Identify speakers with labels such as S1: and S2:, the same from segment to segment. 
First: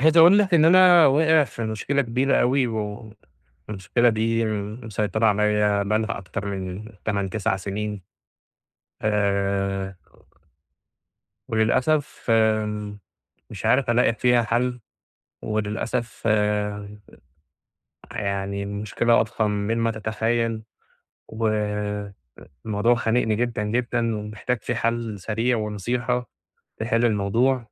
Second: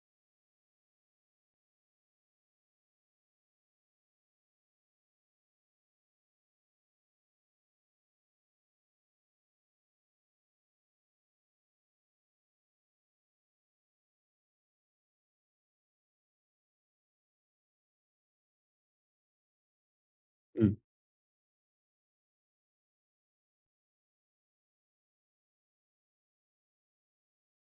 S1: عايز أقول لك إن أنا واقع في مشكلة كبيرة أوي، و والمشكلة دي مسيطرة عليّا بقى لها أكتر من 8، 9 سنين. آآ وللأسف آآ مش عارف ألاقي فيها حل، وللأسف آآ يعني المشكلة أضخم من ما تتخيل،
S2: إمم.
S1: و الموضوع خانقني جدًا، جدًا، ومحتاج فيه حل سريع ونصيحة تحل الموضوع.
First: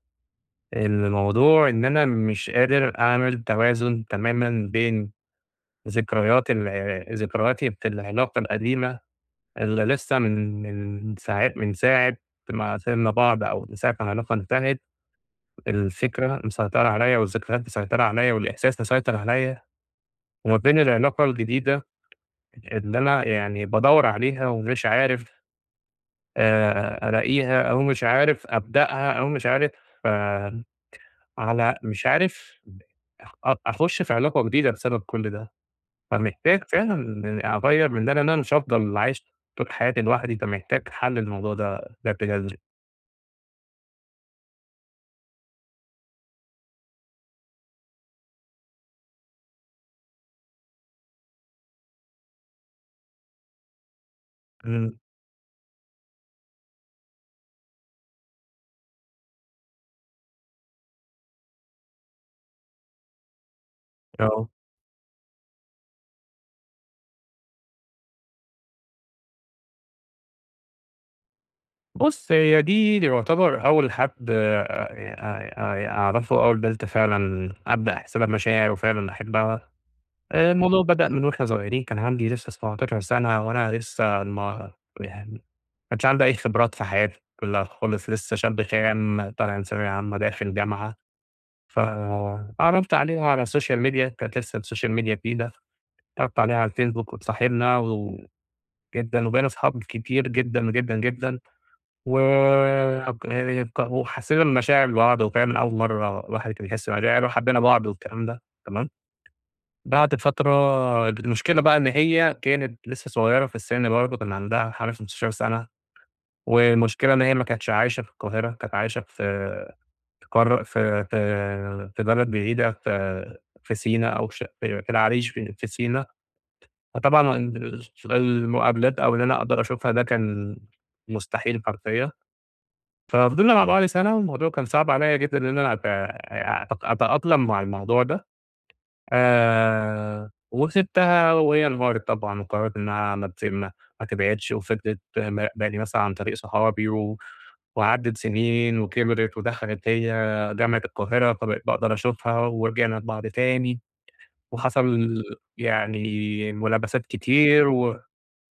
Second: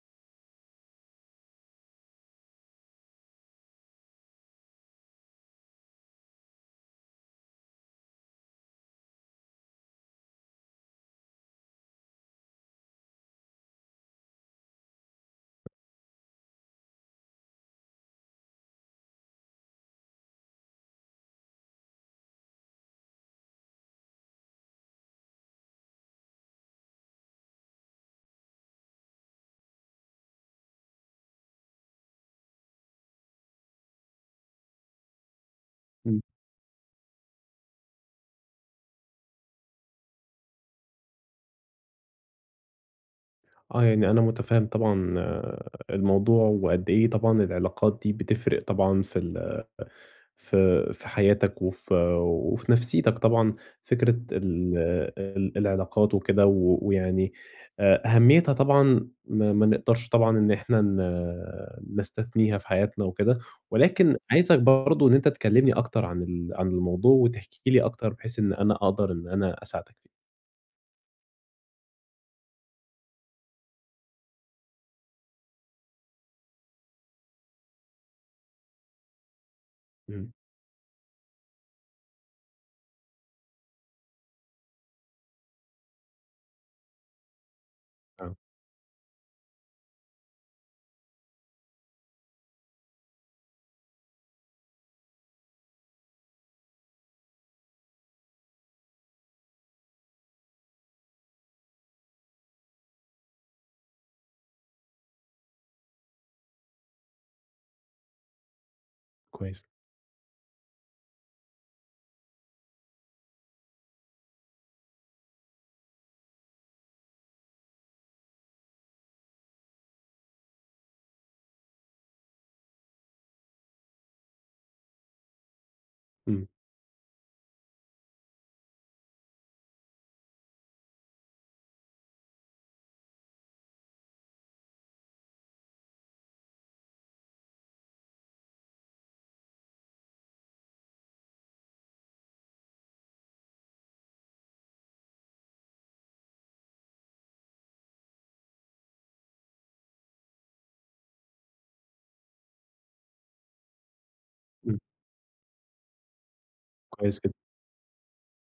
S1: الموضوع إن أنا مش قادر أعمل توازن تمامًا بين ذكريات ال ذكرياتي في العلاقة القديمة، اللي لسه من من ساع من ساعة ما سبنا بعض، أو من ساعة ما العلاقة انتهت، الفكرة مسيطرة عليّا، والذكريات مسيطرة عليّا، والإحساس مسيطر عليّا، وما بين العلاقة الجديدة، اللي أنا يعني بادوّر عليها ومش عارف آآ ألاقيها، أو مش عارف أبدأها، أو مش عارف على مش عارف أ أخش في علاقة جديدة، بسبب كل ده.
S2: إمم.
S1: فمحتاج فعلًا أغيَّر من ده، لأن أنا مش هافضل عايش طول حياتي لوحدي، فمحتاج حل للموضوع ده بشكل جذري.
S2: آه، يعني أنا مُتفهم طبعًا آآ الموضوع، وقد إيه طبعًا العلاقات دي بتفرِق طبعًا في ال ف في حياتك، وف وفي نفسيتك طبعًا، فكرة ال
S1: إمم.
S2: ال العلاقات وكده، و ويعني أ أهميتها طبعًا ما ما نقدرش طبعًا إن إحنا ن نستثنيها في حياتنا وكده، ولكن
S1: آه.
S2: عايزك برضه إن أنت تكلمني أكتر عن ال عن الموضوع، وتحكي لي أكتر بحيث إن أنا أقدَر إن أنا أساعدك فيه.
S1: بُص هي دي دي يعتبر أول حد آآ ي آآ أعرَفه أول بنت فعلًا أبدأ أحس لها بمشاعر وفعلًا أحبها،
S2: إمم.
S1: آآ الموضوع بدأ من وإحنا صغيرين كان عندي لسه 17 سنة، وأنا لسه ما يعني ما كانش عندي أي خبرات في حياتي كلها خالص،
S2: آه.
S1: لسه شاب خام طالع من ثانوية عامة داخل جامعة، ف اتعرّفت عليها على السوشيال ميديا كانت لسه السوشيال ميديا جديدة، اتعرّفت عليها على الفيسبوك واتصاحبنا و و جدًا وبقينا أصحاب كتير جدًا، جدًا، جدًا و [unintelligible] وحسينا المشاعر لبعض وفعلًا أول مرة الواحد كان يحس مشاعر، يعني وحبينا بعض والكلام ده تمام؟
S2: كويس.
S1: بعد فترة المشكلة بقى إن هي كانت لسه صغيرة في السّن برضه كان عندها حوالي 15 سنة، والمشكلة إن هي ما كانتش عايشة في القاهرة، كانت عايشة في في قارة في في في بلد بعيدة في في سينا أو في ش في العريش في في سينا،
S2: إمم.
S1: فطبعًا ال [unintelligible] في المقابلات أو إن أنا أقدَر أشوفها ده كان مستحيل حرفيًا، ففضِلنا مع بعض سنة، والموضوع كان صعب عليّا جدًا إن أنا أت أ أت أتأقلم مع الموضوع ده، آآ وسيبتها وهي انهارت طبعًا، وقررِت إنها ما تس ما تبعِدش وفضِلِت مراقباني مثلًا عن طريق صحابي، و وعَدَّت سنين وكِبرِت، ودخلِت هي جامعة القاهرة فبقيت باقدَر أشوفها، ورجِعنا لبعض تاني،
S2: إمم.
S1: وحصَل يعني ملابسات
S2: كويس جدًا.
S1: كتير، و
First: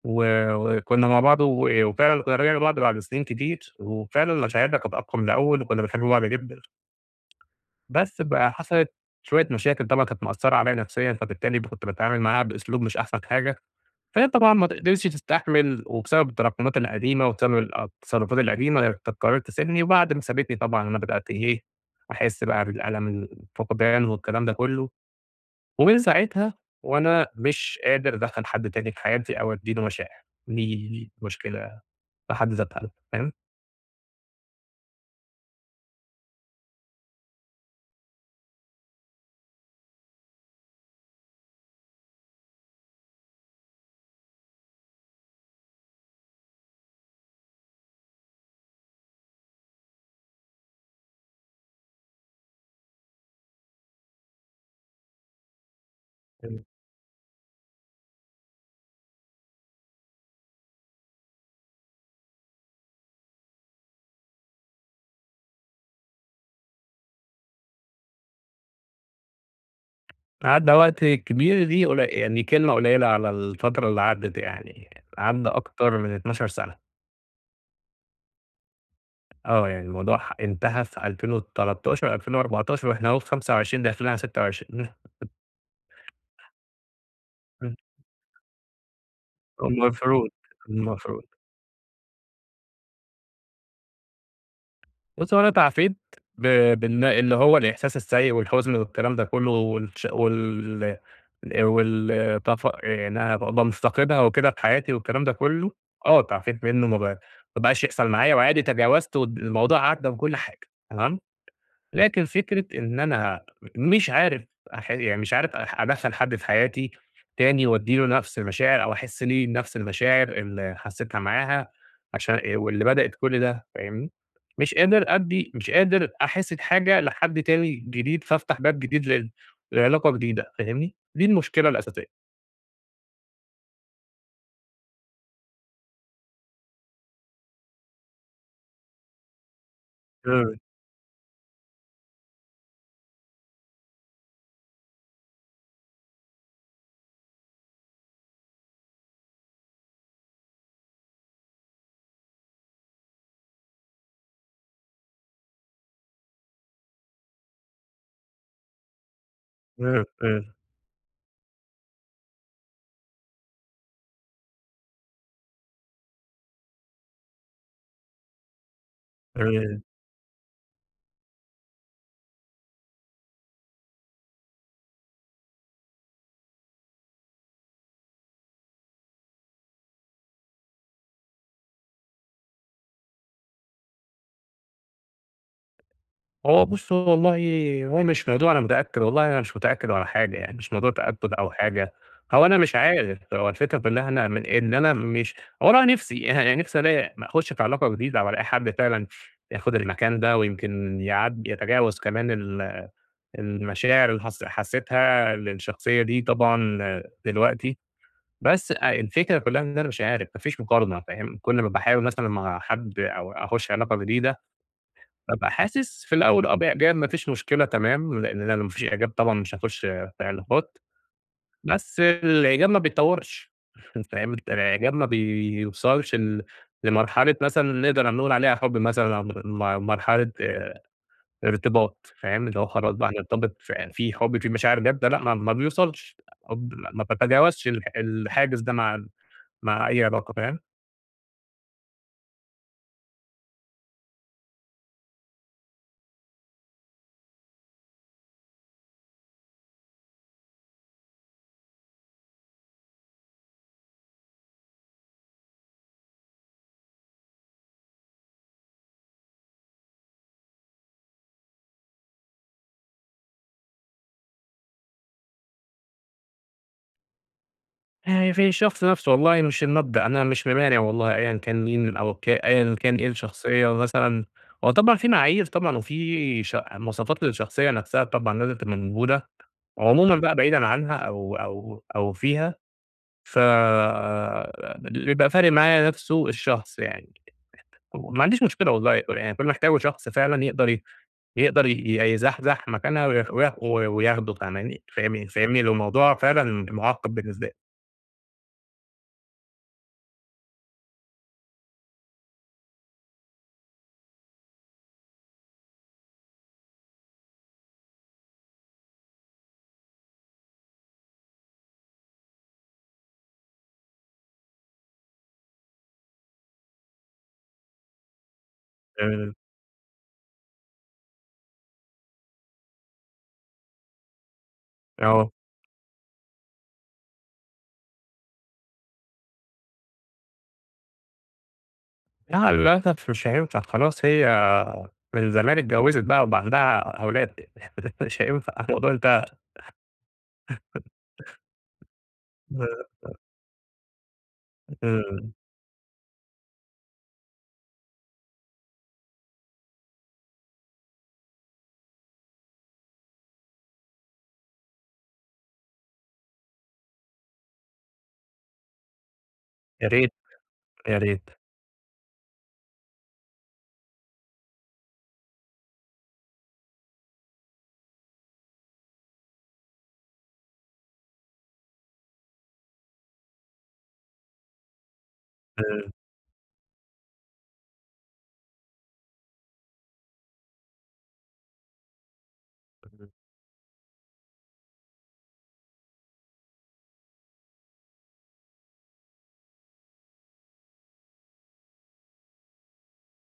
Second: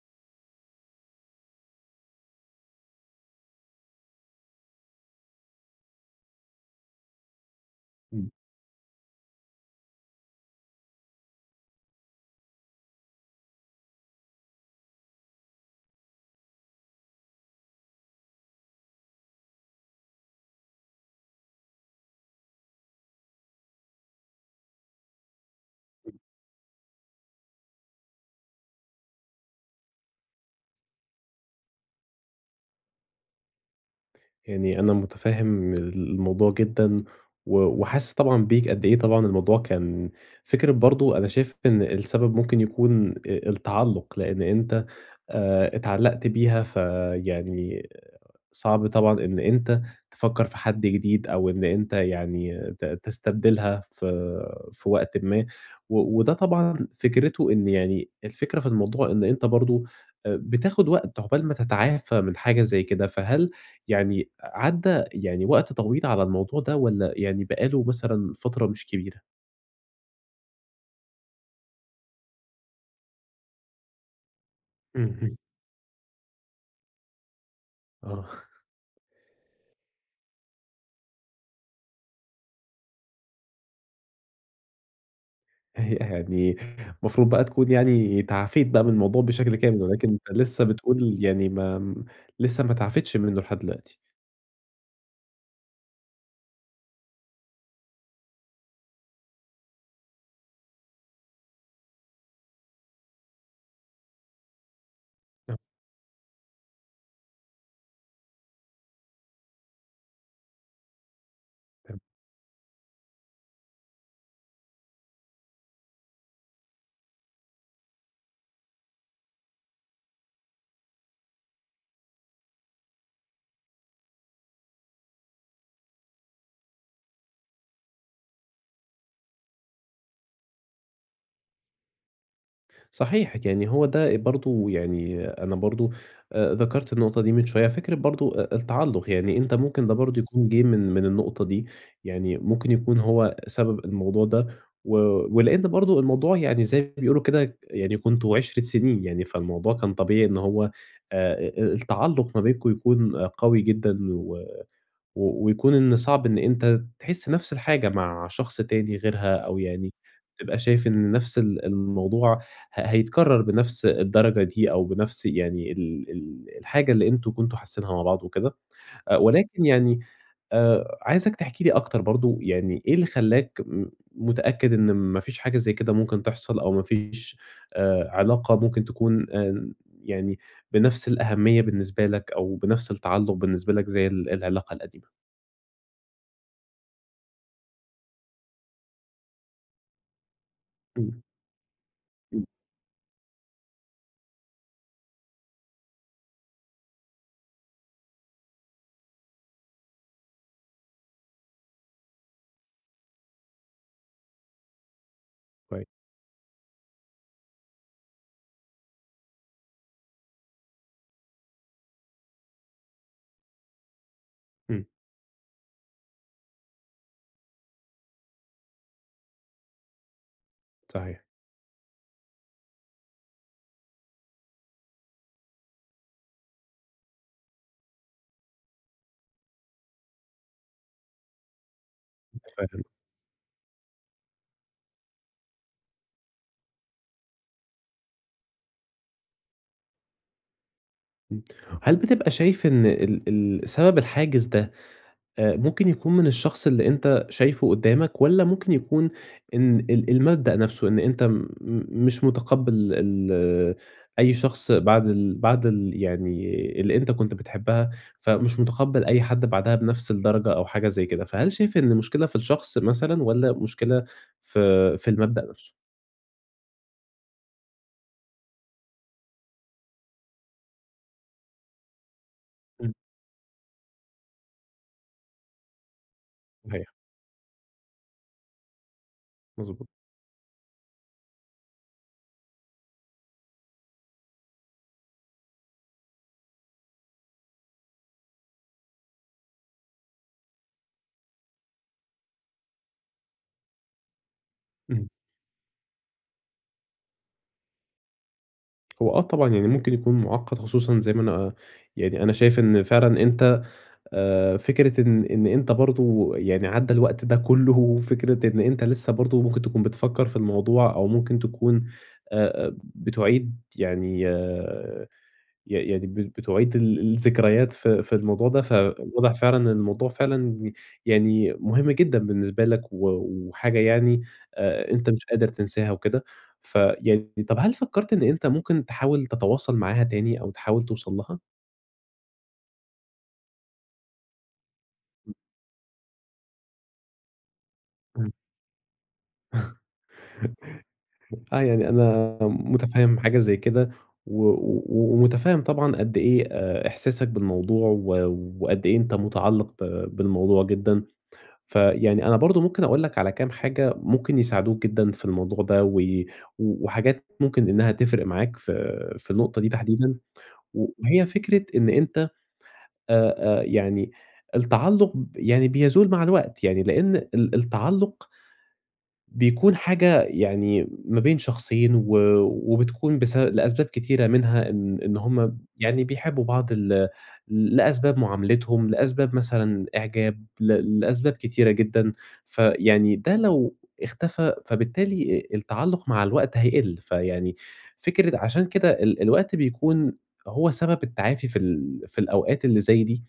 S1: و وكنا مع بعض و وفعلًا كنا رِجِعنا لبعض بعد سنين كتير، وفعلًا مشاعرنا كانت أقوي من الأول وكنا بنحب بعض جدًا، بس
S2: إمم.
S1: بقى حَصلِت شوية مشاكل طبعًا كانت مأثرة عليّا نفسيًا، فبالتالي كنت باتعامل معاها بإسلوب مش أحسن حاجة، فهي طبعًا ما ت قدرِتش تستحمل وبسبب التراكمات القديمة وبسبب التصرفات القديمة، قررِت تسيبني، وبعد ما سابتني طبعًا أنا بدأت إيه أحس بقى بالألم الفقدان والكلام ده كله، ومن ساعتها وأنا مش قادر أدخّل حد تاني في حياتي، أو أدّي له مشاعر، دي دي مشكلة في حد ذاتها فاهم؟
S2: يعني أنا متفهم الموضوع جدًا، و وحاسس طبعًا بيك، قد إيه طبعًا الموضوع كان فكرة برضه أنا شايف إن السبب ممكن يكون آآ التعلّق، لأن أنت آآ اتعلقت بيها، فيعني صعب طبعًا إن أنت تفكّر في حد جديد، أو إن أنت يعني ت تستبدلها في في وقتٍ ما، و وده
S1: تمام.
S2: طبعًا فكرته إن يعني الفكرة في الموضوع، إن أنت برضه بتاخد وقتَ عقبال ما تتعافى من حاجة زي كده. فهل يعني عدّى يعني وقت طويل على الموضوع ده، والّا يعني بقى له مثلًا فترة مش كبيرة؟
S1: عدّى وقت كبير، دي قلي يعني كلمة قليلة على الفترة اللي عدّت يعني،
S2: اهم.
S1: عدّى أكتر من 12 سنة.
S2: آه.
S1: آه، يعني الموضوع ح انتهى في 2013، 2014، وإحنا أهو في 25 داخلين على 26.
S2: آآ يعني المفروض بقى تكون
S1: إمم.
S2: يعني تعافيت بقى من الموضوع بشكل كامل، ولكن
S1: المفروض،
S2: أنت لسّه بتقول
S1: المفروض.
S2: يعني ما لسّه ما تعافيتش منّه لحد دلوقتي.
S1: بُص هو أنا تعافيت، ب بإن إن هو الإحساس السيء والحزن والكلام ده كله والش وال الأ وال تفا آآ إنّها ابقي مُفتقدها وكده في حياتي والكلام ده
S2: [unintelligible]
S1: كله، آه تعافيت منّه. ما بقا ما بقاش يحصل معايا وعادي تجاوزت ود والموضوع عدَّى وكل حاجة. تمام؟
S2: تم
S1: لكن فكرة إن أنا م مش عارف أح يعني مش عارف أح أدخَّل حد في حياتي تاني، وادي له نفس المشاعر أو أحس ليه نفس المشاعر اللي حسيتها معاها، عشان إ واللي بدأت كل ده. فاهمني، مش قادر أدّي، مش قادر أحس بحاجة لحد تاني جديد، فافتح باب جديد لل لعلاقة جديدة. فاهمني؟ دي المشكلة الأساسية.
S2: صحيح يعني هو ده إ برضه يعني أنا برضه آآ ذَكَرت النقطة دي من شوية. فكرة برضه أ التعلُّق، يعني أنت ممكن ده برضه يكون
S1: إمم.
S2: جه من من النقطة دي، يعني ممكن يكون هو سبب الموضوع ده. و ولإن برضه الموضوع يعني زي ما بيقولوا كده، يعني كنتم عِشرَة سنين يعني، فالموضوع كان طبيعي إن هو آآ إ التعلُّق ما بينكم يكون قوي جدًا، و و ويكون إن صعب إن أنت تحس نَفس الحاجة مع شخص تاني غيرها، أو يعني
S1: إمم، إمم.
S2: تبقى شايف إن نَفس ال الموضوع ه هيتكرر بنَفس الدرجة دي، أو بنَفس يعني ال ال الحاجة اللي أنتم كنتم حاسينها مع بعض وكده. أ ولكن
S1: [unintelligible]
S2: يعني آآ عايزك تحكي لي أكتر برضه يعني إيه اللي خلَّاك م متأكد إن ما فيش حاجة زي كده ممكن تحصَل، أو ما فيش آآ علاقة ممكن تكون آمم يعني بنَفس الأهمية بالنسبة لك، أو بنَفس التعلُّق بالنسبة لك زي ال العلاقة القديمة.
S1: هو بُص، هو والله هو مش موضوع أنا متأكّد، والله أنا مش متأكّد ولا حاجة يعني، مش موضوع
S2: إمم.
S1: تأكُّد أو حاجة.
S2: إمم.
S1: هو أنا مش عارف، هو الفكرة في إن إحنا من إن أنا مش والله نِفسي اها نِفسي ألاقي م أخُش في علاقة جديدة، وألاقي حد فعلًا ياخد المكان ده، ويمكن يعد يتجاوز كمان ال المشاعر اللي حس حسّيتها
S2: كويس.
S1: للشخصية دي طبعًا دلوقتي. بس الفكرة كلّها إن أنا مش عارف، ما فيش مُقارنة فاهم. كل ما باحاول مثلًا مع حد، أو أخُش علاقة جديدة،
S2: إمم.
S1: بابقى حاسس في الأول آه بإعجاب ما فيش مشكلة تمام، لإن لو ما فيش إعجاب طبعًا، مش هاخُش في علاقات.
S2: صحيح.
S1: بس الإعجاب ما بيتطوّرش. فاهم. الإعجاب ما بيوصلش ل لمرحلة مثلًا نقدر نقول عليها حُب مثلًا، [unintelligible] م مرحلة إرتباط فاهم. اللي هو
S2: فاهم.
S1: خلاص بقى هنرتبط في في حُب، في مشاعر جادة لأ، ما ما بيوصلش، الحب ما باتجاوزش ال الحاجز ده مع مع أي علاقة فاهم؟
S2: إمم. هل بتبقى شايف إن ال ال سبب الحاجز ده، أ ممكن يكون من الشخص اللي أنت شايفه قدّامك، والّا ممكن يكون إن ال المبدأ نفسه. إن أنت م مش مُتقبّل ال أي شخص بعد ال بعد ال يعني اللي أنت كنت بتحبّها، فمش مُتقبّل أي حد بعدها بنفس الدرجة، أو حاجة زي كده؟ فهل شايف إن المشكلة في الشخص مثلًا، والّا مشكلة في في المبدأ نفسه؟
S1: آآ في الشخص نفسه والله مش المبدأ، أنا مش ممانع والله أيًا كان مين أو ك أيًا
S2: امم.
S1: كان إيه الشخصية، مثلًا هو طبعًا في معايير طبعًا، وفي ش
S2: أيوه.
S1: مواصفات للشخصية نفسها طبعًا لازم تبقى موجودة.
S2: مضبو
S1: عمومًا بقى بعيدًا عنها أو أو أو فيها ف آآ اللي بيبقى فارق معايا نفسُه الشخص، يعني ما عنديش مشكلة والله، يعني كل اللي محتاجه شخص فعلًا يقدر ي يقدر ي يزحزح مكانها ويخ و وياخده فاهماني
S2: إمم.
S1: فَاهِمنِي ل الموضوع فعلًا مُعقد بالنسبة لي.
S2: هو آه طبعًا، يعني مُمكن يكون مُعقد، خصوصًا زي ما أنا آآ يعني أنا شايف إن فعلًا أنت آآ فكرة إن إن أنت برضه يعني عَدَّى الوقت ده كُله، وفكرة إن أنت لسه برضه مُمكن تكون بتفكر في الموضوع، أو مُمكن تكون أ أ بتُعِيد يعني ي يعني ب بتُعِيد ال الذكريات في في الموضوع ده. فواضح
S1: تمام.
S2: فعلًا إن الموضوع فعلًا يعني مُهم جدًا بالنسبة لك، و وحاجة يعني آآ أنت مش
S1: آه.
S2: قادر تنساها وكده. ف ي طب هل فكرت إن أنت مُمكن تحاول تتواصل معاها تاني أو تحاول توصل لها؟
S1: لأ، للأسف مش هينفع خلاص. هي من
S2: [unintelligible]
S1: زمان اتجوزت، وبقى عندها أ أولاد، مش
S2: إمم.
S1: هينفع الموضوع انتهى
S2: آه، يعني أنا مُتفهِم
S1: [unintelligible]
S2: حاجة زي كده، و و
S1: إمم.
S2: ومُتفهِم طبعًا قد إيه إحساسك بالموضوع، و وقد إيه أنت مُتعلق ب بالموضوع جدًا. فيعني أنا برضه مُمكن أقول لك على كام حاجة مُمكن يساعدوك جدًا في الموضوع ده، وي وحاجات مُمكن إنّها تِفرق معاك ف فالنُقطة دي
S1: يا ريت،
S2: تحديدًا، و
S1: يا
S2: وهي
S1: ريت.
S2: فِكرة إن أنت آآ، آآ يعني التعلُق ب يعني بيزول مع الوقت، يعني لأن ال التعلُق بيكون حاجة يعني ما بين شخصين، و وبتكون بس لأسباب كتيرة، منها إن إن هم ب
S1: إمم.
S2: يعني بيحبوا بعض ل لأسباب مُعاملِتهم، لأسباب مثلًا إعجاب، ل لأسباب كتيرة جدًا.
S1: [unintelligible]
S2: فيعني ده لو اختفى، فبالتالي التعلُق مع الوقت هيقِلّ. فيعني فكرة عشان كده ال الوقت بيكون هو سبب التعافي في ال في الأوقات اللي زي دي.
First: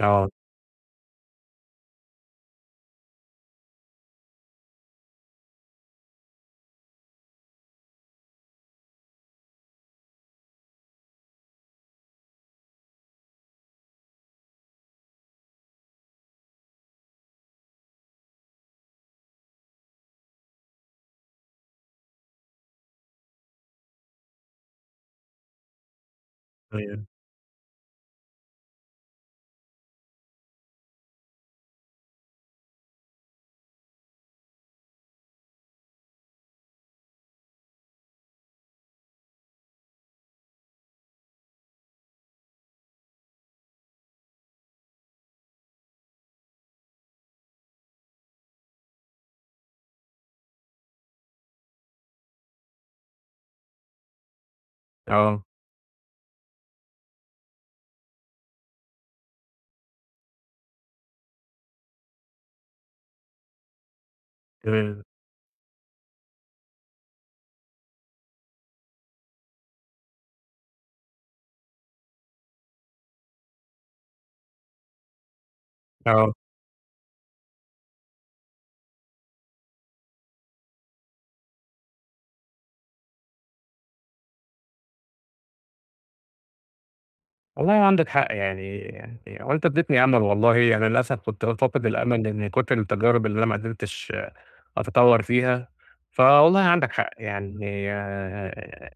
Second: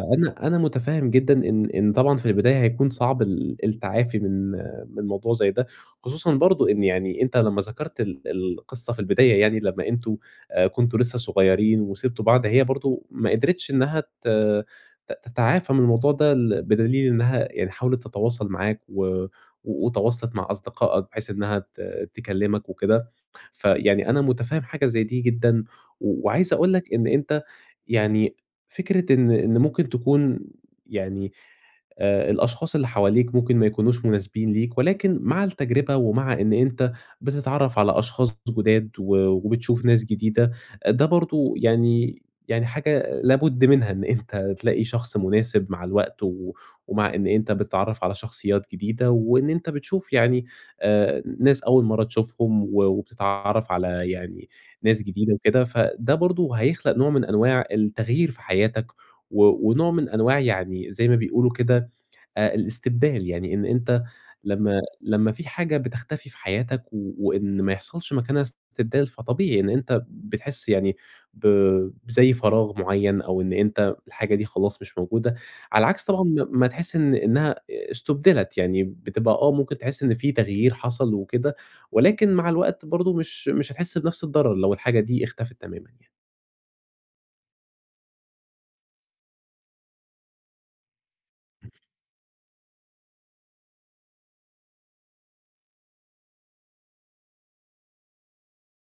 S1: آه.
S2: أنا مُتفهم جدًا إن إن طبعًا في البداية هيكون صعب ال التعافي من من موضوع زي ده، خصوصًا برضه إن يعني أنت لمّا ذكرتَ ال القصة في البداية، يعني لمّا أنتم كُنتم لسّه صُغيّرين وسِبتم بعض، هي برضه ما قدرِتش إنّها ت ت تتعافي من الموضوع ده، ال بدليل إنّها يعني حاولت تتواصل معاك، و وتواصلت مع أصدقائك بحيث إنّها ت تكلمك وكده. فيعني أنا مُتفهم حاجة زي دي جدًا، وعايز أقول لك،
S1: أيوه.
S2: إن أنت يعني فكرة إن إن مُمكن تكون يعني آآ الأشخاص اللي حواليك مُمكن ما يكونوش مُناسبين ليك، ولكن مع التجربة، ومع إن أنت بتتعرّف على أشخاص ض جداد، و وبتشوف ناس جديدة، ده برضه يعني يعني حاجة لابد منها إن أنت تلاقي شخص مناسب مع الوقت، ومع إن أنت بتتعرّف على شخصيّات جديدة، وإن أنت بتشوف يعني آآ ناس أول مرّة تشوفهم و وبتتعرف على يعني ناس جديدة
S1: آه.
S2: وكده، فده برضه هيخلق نوع من أنواع التغيير في حياتك، و ونوع من أنواع يعني زي ما بيقولوا كده آآ الاستبدال. يعني إن أنت لمّا
S1: [unintelligible]
S2: لمّا في حاجة بتختفي في حياتك و وإن ما يحصلش مكانها استبدال، فطبيعي إن أنت بتحسّ يعني ب بزي فراغ مُعيّن، أو إن أنت الحاجة دي خلاص مش موجودة. على العكس طبعًا
S1: آه.
S2: ما ما تحسّ إن إنّها استُبْدلت، يعني بتبقى آه، مُمكن تحسّ إن في تغيير حصل وكده، ولكن مع الوقت برضه مش مش هتحسّ بنفس الضرر لو الحاجة دي اختفت تمامًا يعني.
S1: والله عندك حق، يعني هو أنتَ أديّتني أمل والله. يعني للأسف، كُنت فاقد الأمل من كُتر التجارب اللي أنا ما قدرتش أتطور فيها. فوالله عندك حق، يعني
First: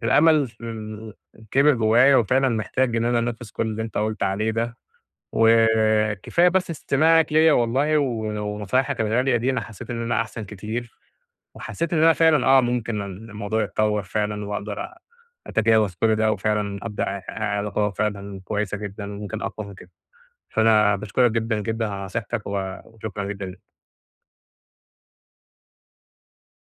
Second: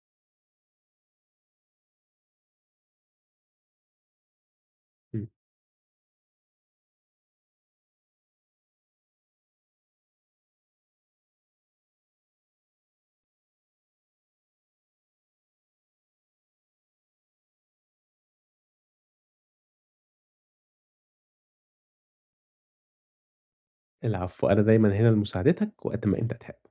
S1: الأمل فمل كِبر جوّايا، وفعلًا محتاج إن أنا أنفذ كل اللي أنت قُلت عليه ده.
S2: إمم.
S1: وكفاية بس استماعك ليَّ والله و ونصايحك الغالية دي، أنا حسّيت إن أنا أحسن كتير، وحسّيت إن أنا فعلًا آه، ممكن الموضوع يتطور فعلًا، وأقدرأ أتجاوز كل ده، وفعلًا أبدأ أ علاقة فعلًا كويّسة جدًا، ممكن أقوى من كده. فأنا باشكرك جدًا، جدًا على نصيحتك، وشكرًا جدًا ليك.
S2: العفو، أنا دايمًا هنا لمُساعدتك، وقت ما أنت تحب.